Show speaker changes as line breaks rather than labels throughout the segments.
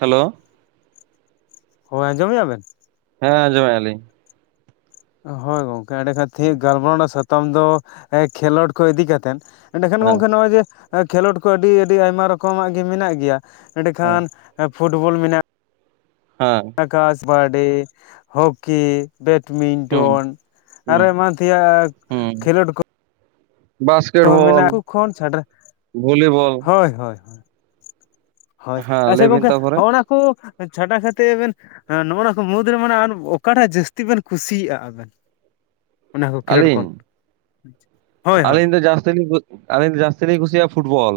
Hello
ᱦᱳᱭ ᱟᱸᱡᱚᱢᱮᱫᱟ ᱵᱮᱱ?
ᱦᱮᱸ ᱟᱸᱡᱚᱢᱮᱭᱟ ᱞᱤᱧ
ᱦᱳᱭ ᱜᱚᱝᱠᱮ ᱮᱸᱰᱮ ᱠᱷᱟᱡ ᱜᱟᱞᱢᱟᱨᱟᱣᱱᱟ ᱥᱟᱛᱟᱢ ᱫᱚ ᱠᱷᱮᱞᱳᱰ, ᱠᱚ ᱤᱫᱤ ᱠᱟᱛᱮᱫ ᱮᱸᱰᱮᱠᱷᱟᱱ
ᱦᱮᱸ
ᱜᱚᱢᱠᱮ ᱱᱚᱜ-ᱚᱭ ᱡᱮ ᱠᱷᱮᱞᱳᱰ ᱠᱚ ᱟᱹᱰᱤ ᱟᱹᱰᱤ ᱟᱭᱢᱟ ᱨᱚᱠᱚᱢᱟᱜ ᱜᱮ ᱢᱮᱱᱟᱜ ᱜᱮᱭᱟ
ᱦᱮᱸ
ᱮᱸᱰᱮᱠᱷᱟᱱ ᱮᱸ ᱯᱷᱩᱴᱵᱚᱞ ᱢᱮᱱᱟᱜ
ᱦᱮᱸ
ᱟᱠᱟᱥ, ᱵᱟᱰᱤ, ᱦᱚᱠᱤ,
ᱦᱩᱸ
ᱵᱮᱴᱢᱤᱱᱴᱚᱱ, ᱟᱨᱚ
ᱦᱩᱸ
ᱮᱢᱟᱱ ᱛᱮᱭᱟᱜ
ᱦᱩᱸ
ᱠᱷᱮᱞᱳᱰ ᱠᱚ
ᱵᱟᱥᱠᱮᱴ ᱵᱚᱞ
ᱢᱮᱱᱟᱜ-ᱟ ᱩᱱᱠᱩ ᱠᱷᱚᱱ ᱪᱷᱟᱰᱟ
ᱵᱷᱚᱞᱤᱵᱚᱞ
ᱦᱳᱭ ᱦᱳᱭ ᱦᱳᱭ
ᱦᱮᱸ
ᱟᱪᱪᱷᱟ
ᱞᱟᱹᱭ ᱵᱤᱱ
ᱜᱚᱝᱠᱮ
ᱛᱟᱯᱚᱨᱮ
ᱦᱚᱜ-ᱚ ᱚᱱᱟ ᱪᱷᱟᱰᱟ ᱠᱟᱛᱮ ᱵᱮᱱ ᱱᱚᱜ ᱱᱚᱣᱟ ᱠᱚ ᱢᱩᱫᱽ ᱨᱮ ᱢᱟᱱᱮ ᱚᱠᱟᱴᱟᱜ ᱡᱟᱹᱥᱛᱤ ᱵᱮᱱ ᱠᱩᱥᱤᱭᱟᱜ-ᱟ ᱟᱵᱮᱱ ᱚᱱᱟ ᱠᱚ ᱠᱷᱮᱞᱳᱰ
ᱟᱹᱞᱤᱧ
ᱠᱷᱚᱱ? ᱦᱳᱭ ᱦᱳᱭ
ᱟᱹᱞᱤᱧ ᱫᱚ ᱡᱟᱹᱥᱛᱤ ᱞᱤᱧ ᱟᱹᱞᱤᱧ ᱡᱟᱹᱥᱛᱤ ᱞᱤᱧ ᱠᱩᱥᱤᱭᱟᱜ-ᱟ ᱯᱷᱩᱴᱵᱚᱞ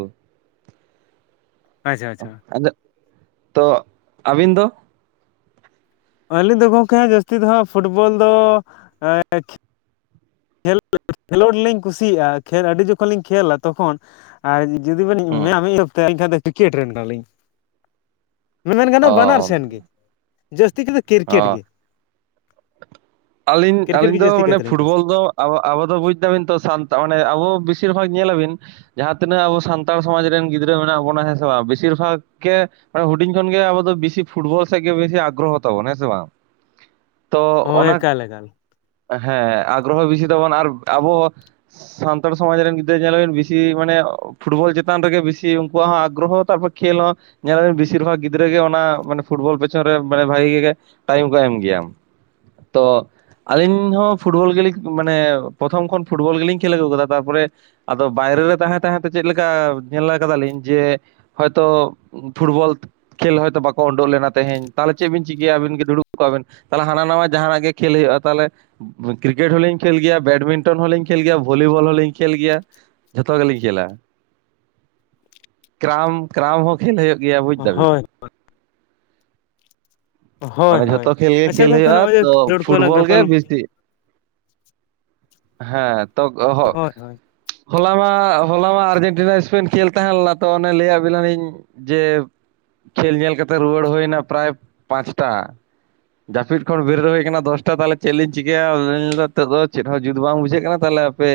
ᱟᱪᱪᱷᱟ ᱟᱪᱪᱷᱟ
ᱛᱚ ᱟᱹᱵᱤᱱ ᱫᱚ
ᱟᱹᱞᱤᱧ ᱫᱚ ᱜᱚᱢᱠᱮ ᱡᱟᱹᱥᱛᱤ ᱫᱚ ᱦᱟᱸᱜ ᱯᱷᱩᱴᱵᱚᱞ ᱫᱚ ᱮᱻ ᱠᱷᱮᱞ ᱠᱷᱮᱞᱳᱰ ᱞᱤᱧ ᱠᱩᱥᱤᱭᱟᱜ-ᱟ ᱠᱷᱮᱞ ᱟᱹᱰᱤ ᱡᱚᱠᱷᱚᱱ ᱞᱤᱧ ᱠᱷᱮᱹᱞᱟ ᱛᱚᱠᱷᱚᱱ ᱟᱨ ᱡᱩᱫᱤ ᱵᱤᱱ
ᱦᱩᱸ
ᱢᱮᱱᱟ ᱢᱤᱫ ᱦᱤᱥᱟᱵ ᱛᱮ ᱮᱱᱠᱷᱟᱱ ᱫᱚ ᱠᱨᱤᱠᱮᱴ ᱨᱮᱱ ᱠᱟᱱᱟᱞᱤᱧ [unintelligible] ᱢᱮᱢᱮᱱ ᱜᱟᱱᱚᱜ-ᱟ
ᱚ
ᱵᱟᱱᱟᱨ ᱥᱮᱱ ᱜᱮ ᱡᱟᱹᱥᱛᱤ ᱛᱮᱫᱚ
ᱚ
ᱠᱨᱤᱠᱮᱴ ᱜᱮ
ᱟᱹᱞᱤᱧ
ᱠᱨᱤᱠᱮᱴ
ᱟᱹᱞᱤᱧ
ᱜᱮ
ᱫᱚ
ᱡᱟᱹᱥᱛᱤ
ᱢᱟᱱᱮ
ᱠᱟᱭᱛᱮᱞᱤᱧ
ᱯᱷᱩᱴᱵᱚᱞ,
ᱠᱩᱥᱤᱭᱟᱜᱼᱟ
ᱫᱚ ᱟᱵᱚ ᱟᱵᱚ ᱫᱚ ᱵᱩᱡᱽ ᱫᱟᱵᱤᱱ ᱛᱚ ᱥᱟᱱᱛ ᱢᱟᱱᱮ ᱟᱵᱚ ᱵᱮᱥᱤᱨ ᱵᱷᱟᱜᱽ ᱧᱮᱞ ᱟᱵᱤᱱ ᱡᱟᱦᱟᱸ ᱛᱤᱱᱟᱹᱜ ᱟᱵᱚ ᱥᱟᱱᱛᱟᱲ ᱥᱚᱢᱟᱡᱽ ᱨᱮᱱ ᱜᱤᱫᱽᱨᱟᱹ ᱢᱮᱱᱟᱜ ᱵᱚᱱᱟ ᱦᱮᱸ ᱥᱮ ᱵᱟᱝ ᱵᱮᱥᱤᱨ ᱵᱷᱟᱜᱽ ᱜᱮ ᱢᱟᱱᱮ ᱦᱩᱰᱤᱧ ᱠᱷᱚᱱ ᱜᱮ ᱟᱵᱚ ᱵᱤᱥᱤ ᱯᱷᱩᱴᱵᱚᱞ ᱥᱮᱫᱜ ᱜᱮ ᱵᱤᱥᱤ ᱟᱜᱽᱨᱚᱛᱷ ᱛᱟᱵᱚᱱ ᱦᱮᱸᱥᱮ ᱵᱟᱝ ᱛᱚ
ᱦᱳᱭ
ᱚᱱᱟ
ᱮᱠᱟᱞ ᱮᱠᱟᱞ
ᱦᱮᱸ ᱟᱜᱽᱨᱚ ᱦᱚᱸ ᱵᱮᱥᱤ ᱛᱟᱵᱚᱱ ᱟᱨ ᱟᱵᱚ ᱥᱟᱱᱛᱟᱲ ᱥᱚᱢᱟᱡᱽ ᱨᱮᱱ ᱜᱤᱫᱽᱨᱟᱹ ᱧᱮᱞᱤᱱ ᱵᱤᱥᱤ ᱢᱟᱱᱮ ᱯᱷᱩᱴᱵᱚᱞ ᱪᱮᱛᱟᱱ ᱨᱮᱜᱮ ᱵᱤᱥᱤ ᱩᱱᱠᱩᱣᱟᱜ ᱦᱚᱸ ᱟᱜᱽᱨᱚᱦᱚᱨ ᱛᱟᱯᱚᱨ ᱠᱷᱮᱞ ᱦᱚᱸ ᱧᱮᱞ ᱟᱵᱤᱱ ᱵᱮᱥᱤᱨ ᱵᱷᱟᱜᱽ ᱜᱤᱫᱽᱨᱟᱹ ᱜᱮ ᱚᱱᱟ ᱢᱟᱱᱮ ᱯᱷᱩᱴᱵᱚᱞ ᱯᱮᱪᱷᱚᱱ ᱨᱮ ᱢᱟᱱᱮ ᱵᱷᱟᱜᱤ ᱜᱮ ᱴᱟᱭᱤᱢ ᱠᱚ ᱮᱢ ᱜᱮᱭᱟᱢ ᱛᱚ ᱟᱹᱞᱤᱧ ᱦᱚᱸ ᱯᱷᱩᱴᱵᱚᱞ ᱜᱮᱞᱤᱧ ᱢᱟᱱᱮ ᱯᱨᱚᱛᱷᱚᱢ ᱠᱷᱚᱱ ᱯᱷᱩᱴᱵᱚᱞ ᱜᱮᱞᱤᱧ ᱠᱷᱮᱞ ᱟᱹᱜᱩ ᱠᱟᱫᱟ ᱛᱟᱨᱯᱚᱨᱮ ᱟᱫᱚ ᱵᱟᱭᱨᱮ ᱨᱮ ᱛᱟᱦᱮᱸ ᱛᱟᱦᱮᱸ ᱛᱮ ᱪᱮᱫ ᱞᱮᱠᱟ ᱧᱮᱞ ᱠᱟᱫᱟᱞᱤᱧ ᱡᱮ ᱦᱚᱭᱛᱚ ᱯᱷᱩᱴᱵᱚᱞ ᱠᱷᱮᱞ ᱦᱚᱭᱛᱚ ᱵᱟᱠᱚ ᱩᱰᱩᱜᱠ ᱞᱮᱱᱟ ᱛᱮᱦᱤᱧ, ᱛᱟᱦᱚᱞᱮ ᱪᱮᱫ ᱵᱤᱱ ᱪᱤᱠᱟᱹᱭᱟᱵᱤᱱ ᱜᱮ ᱫᱩᱲᱩᱵ ᱠᱚᱜ ᱟᱵᱤᱱ ᱛᱟᱦᱚᱞᱮ ᱦᱟᱱᱟ ᱱᱟᱣᱟ ᱡᱟᱦᱟᱱᱟᱜ ᱜᱮ ᱠᱷᱮᱞ ᱦᱩᱭᱩᱜᱼᱟ ᱛᱟᱦᱚᱞᱮ᱾ ᱠᱨᱤᱠᱮᱴ ᱦᱚᱞᱤᱧ ᱠᱷᱮᱞ ᱜᱮᱭᱟ, ᱵᱮᱰᱢᱤᱱᱴᱚᱱ ᱦᱚᱞᱤᱧ ᱠᱷᱮᱞ ᱜᱮᱭᱟ, ᱵᱷᱚᱞᱤᱵᱚᱞ ᱦᱚᱞᱤᱧ ᱠᱷᱮᱞ ᱜᱮᱭᱟ᱾ ᱡᱷᱚᱛᱚ ᱜᱮᱞᱤᱧ ᱠᱷᱮᱞᱟ, ᱠᱮᱨᱟᱢ ᱠᱮᱨᱟᱢ ᱦᱚᱸ ᱠᱷᱮᱞ ᱦᱩᱭᱩᱜ ᱜᱮᱭᱟ ᱵᱩᱡ ᱫᱟᱵᱤᱱ᱾
ᱦᱳᱭ ᱦᱳᱭ
ᱢᱟᱱᱮ
ᱦᱳᱭ
ᱡᱷᱚᱛᱚ ᱠᱷᱮᱞ ᱜᱮ ᱠᱷᱮᱞ
ᱟᱪᱪᱷᱟ ᱜᱚᱝᱠᱮ
ᱦᱩᱭᱩᱜᱼᱟ
ᱱᱚᱜᱼᱚᱭ
ᱛᱚ
ᱠᱷᱮᱞᱳᱰ ᱠᱚᱞᱟᱝ
ᱯᱷᱩᱴᱵᱚᱞ ᱜᱮ
ᱜᱟᱯᱟᱞ
ᱵᱮᱥᱤ᱾ ᱦᱮᱸ
ᱦᱳᱭ ᱦᱳᱭ
[unintelligible] ᱦᱚᱞᱟᱢᱟ ᱦᱚᱞᱟᱢᱟ ᱟᱨᱡᱮᱱᱴᱤᱱᱟ ᱮᱥᱯᱮᱱ ᱠᱷᱮᱞ ᱛᱟᱦᱮᱸ ᱞᱮᱱᱟ ᱛᱚ ᱚᱱᱮ ᱞᱟᱹᱭᱟᱫ ᱵᱮᱤᱱᱟᱞᱤᱧ ᱡᱮ ᱠᱷᱮᱞ ᱧᱮᱞ ᱠᱟᱛᱮ ᱨᱩᱣᱟᱹᱲ ᱦᱩᱭᱱᱟ ᱯᱨᱟᱭ [unintelligible] ᱡᱟᱹᱯᱤᱫ ᱠᱷᱚᱱ ᱵᱤᱨᱮᱫ ᱦᱩᱭ ᱟᱠᱟᱱᱟ ᱫᱚᱥᱴᱟ ᱛᱟᱞᱦᱮ ᱪᱮᱫ ᱞᱤᱧ ᱪᱤᱠᱟᱹᱭᱟ [unintelligible] ᱱᱤᱛᱜ ᱫᱚ ᱪᱮᱫ ᱦᱚᱸ ᱡᱩᱛ ᱵᱟᱝ ᱵᱩᱡᱷᱟᱹᱜ ᱠᱟᱱᱟ ᱛᱟᱦᱚᱞᱮ ᱯᱮ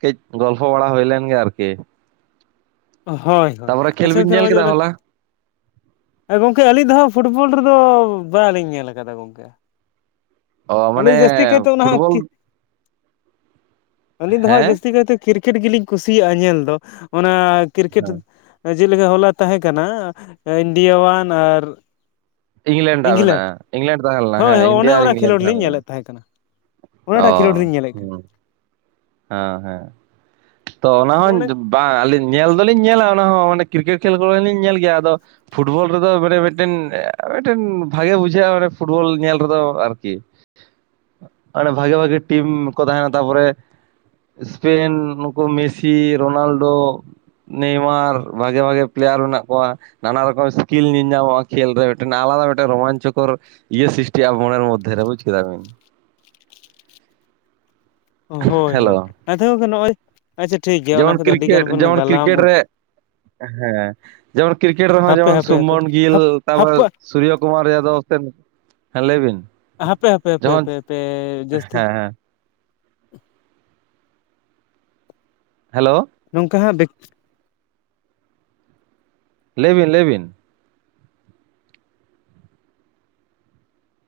ᱠᱟᱹᱡ ᱜᱚᱞᱯᱷᱚ ᱵᱟᱲᱟ ᱦᱩᱭ ᱞᱮᱱ ᱜᱮ ᱟᱨᱠᱤ᱾
ᱦᱳᱭ ᱦᱳᱭ
ᱛᱟᱯᱚᱨᱮ ᱠᱷᱮᱞ
ᱟᱪᱪᱷᱟ
ᱵᱤᱱ ᱧᱮᱞ ᱠᱮᱫᱟ
[unintelligible]
ᱦᱚᱞᱟ
ᱦᱮᱸ ᱜᱚᱝᱠᱮ ᱟᱹᱞᱤᱧ ᱫᱚ ᱦᱟᱸᱜ ᱯᱷᱩᱴᱵᱚᱞ ᱨᱮᱫᱚ ᱵᱟᱹᱞᱤᱧ ᱧᱮᱞ ᱠᱟᱫᱟ ᱜᱚᱝᱠᱮ᱾
ᱚ
ᱟᱞᱮ
ᱢᱟᱱᱮ
ᱫᱚ ᱡᱟᱹᱥᱛᱤ ᱠᱟᱭᱛᱮ ᱚᱱᱟ
ᱯᱷᱩᱴᱵᱚᱞ
ᱟᱹᱞᱤᱧ ᱫᱚ ᱦᱟᱸᱜ
ᱦᱮᱸ
ᱡᱟᱹᱥᱛᱤ ᱠᱟᱭᱛᱮ ᱠᱨᱤᱠᱮᱴ ᱜᱮᱞᱤᱧ ᱠᱩᱥᱤᱭᱟᱜᱼᱟ ᱧᱮᱞ ᱫᱚ, ᱚᱱᱟ ᱠᱨᱤᱠᱮᱴ
ᱦᱮᱸ
ᱡᱮᱫᱮᱠᱟ ᱦᱚᱞᱟ ᱛᱟᱦᱮᱸ ᱠᱟᱱᱟᱟᱱᱟ ᱤᱱᱰᱤᱭᱟᱳᱣᱟᱱ ᱟᱨ
ᱤᱝᱞᱮᱱᱰᱟᱜ
ᱤᱝᱞᱮᱱᱰ
ᱢᱮᱱᱟᱜᱼᱟ ᱤᱝᱞᱮᱱᱰ ᱛᱟᱦᱮᱸ ᱞᱮᱱᱟ
ᱦᱳᱭ
ᱦᱮᱸ
ᱦᱳᱭ ᱚᱱᱮ
ᱤᱱᱰᱤᱭᱟ ᱟᱨ
ᱚᱱᱟ
ᱤᱝᱞᱮᱱᱰ
ᱠᱷᱮᱞᱳᱰ ᱞᱤᱧ
ᱞᱮᱱᱟ
ᱧᱮᱞᱮᱫ ᱛᱟᱦᱮᱸ ᱠᱟᱱᱟ᱾
ᱚ
ᱚᱱᱟᱴᱟᱜ ᱠᱷᱮᱞᱳᱰ ᱨᱮᱧ ᱧᱮᱞᱮᱫ
ᱦᱩᱸ
ᱠᱟᱱ,
ᱦᱮᱸ ᱦᱮᱸ ᱛᱚ ᱚᱱᱟ ᱦᱚᱸ
ᱚᱱᱮ
ᱵᱟᱝ ᱟᱹᱞᱤᱧ ᱧᱮᱞ ᱫᱚᱞᱤᱧ ᱧᱮᱞᱟ ᱚᱱᱟ ᱦᱚᱸ ᱢᱟᱱᱮ ᱠᱨᱤᱠᱮᱴ ᱠᱷᱮᱞ ᱦᱚᱸ ᱞᱤᱧ ᱧᱮᱞ ᱜᱮᱭᱟ᱾ ᱟᱫᱚ ᱯᱷᱩᱴᱵᱚᱞ ᱨᱮᱫᱚ ᱢᱟᱱᱮ ᱢᱤᱫᱴᱮᱱ ᱢᱤᱫᱴᱮᱱ ᱵᱷᱟᱜᱮ ᱵᱩᱡᱷᱟᱹᱜᱼᱟ ᱢᱟᱱᱮ ᱯᱷᱩᱴᱵᱚᱞ ᱧᱮᱞ ᱨᱮᱫᱚ ᱟᱨᱠᱤ᱾ ᱟᱨ ᱵᱷᱟᱜᱮ ᱵᱷᱟᱜᱮ ᱴᱤᱢ ᱠᱚ ᱛᱟᱸᱦᱮᱱᱟ ᱛᱟᱯᱚᱨᱮ ᱥᱯᱮᱱ ᱱᱩᱠᱩ ᱢᱮᱥᱤ ᱨᱳᱱᱟᱞᱰᱳ, ᱱᱮᱭᱢᱟᱨ ᱵᱷᱟᱜᱮ ᱵᱷᱟᱜᱮ ᱯᱞᱮᱭᱟᱨ ᱢᱮᱱᱟᱜ ᱠᱚᱣᱟ᱾ ᱱᱟᱟᱱᱟ ᱨᱚᱠᱚᱢ ᱥᱠᱤᱞ ᱧᱮᱞ ᱧᱟᱢᱼᱚᱜ ᱟ ᱠᱷᱮᱞ ᱨᱮ ᱟᱞᱟᱫᱟ ᱢᱤᱫᱴᱮᱱ ᱨᱚᱢᱟᱱᱪᱠᱚᱨ, ᱤᱭᱟᱹ ᱥᱤᱥᱴᱤᱜ ᱟ ᱢᱚᱱᱮᱨ ᱢᱚᱫᱷᱮ ᱨᱮ ᱵᱩᱡ ᱠᱮᱫᱟ ᱵᱤᱱ,
ᱦᱳᱭ
ᱦᱮᱞᱳ
ᱦᱳᱭ ᱟᱪᱪᱷᱟ ᱜᱚᱢᱠᱮ ᱱᱚᱸᱜᱼᱚᱭ ᱟᱪᱪᱷᱟ ᱴᱷᱤᱠ ᱜᱮᱭᱟ ᱚᱱᱟ
ᱡᱮᱢᱚᱱ
ᱠᱚᱫᱚ ᱟᱹᱰᱤᱜᱟᱱ
ᱠᱨᱤᱠᱮᱴ
ᱵᱤᱱ
ᱡᱮᱢᱚᱱ
ᱜᱟᱞᱟᱢ
ᱠᱨᱤᱠᱮᱴ ᱨᱮ ᱦᱮᱸ ᱡᱮᱢᱚᱱ ᱠᱨᱤᱠᱮᱴ ᱨᱮᱦᱚᱸ
ᱦᱟᱯᱮ
ᱡᱮᱢᱚᱱ
ᱦᱟᱯᱮ ᱦᱟᱯᱮ
ᱥᱩᱢᱚᱱ ᱜᱤᱞ
ᱦᱟᱯ
ᱛᱟᱯᱚᱨ
ᱦᱟᱯᱮ
ᱥᱩᱨᱡᱚ ᱠᱩᱢᱟᱨ ᱡᱟᱫᱚᱵ, ᱦᱮᱸ ᱞᱟᱹᱭ ᱵᱤᱱ
ᱦᱟᱯᱮ ᱦᱟᱯᱮ ᱦᱟᱯᱮ
ᱡᱚᱠᱷᱚᱱ
ᱦᱟᱯᱮ ᱦᱟᱯᱮ ᱡᱟᱹᱥᱛᱤ
ᱦᱮᱸ ᱦᱮᱸ ᱦᱮᱞᱳ
ᱱᱚᱝᱠᱟ ᱦᱟᱸᱜ ᱵᱮᱠ
ᱞᱟᱹᱭ ᱵᱤᱱ ᱞᱟᱹᱭ ᱵᱤᱱ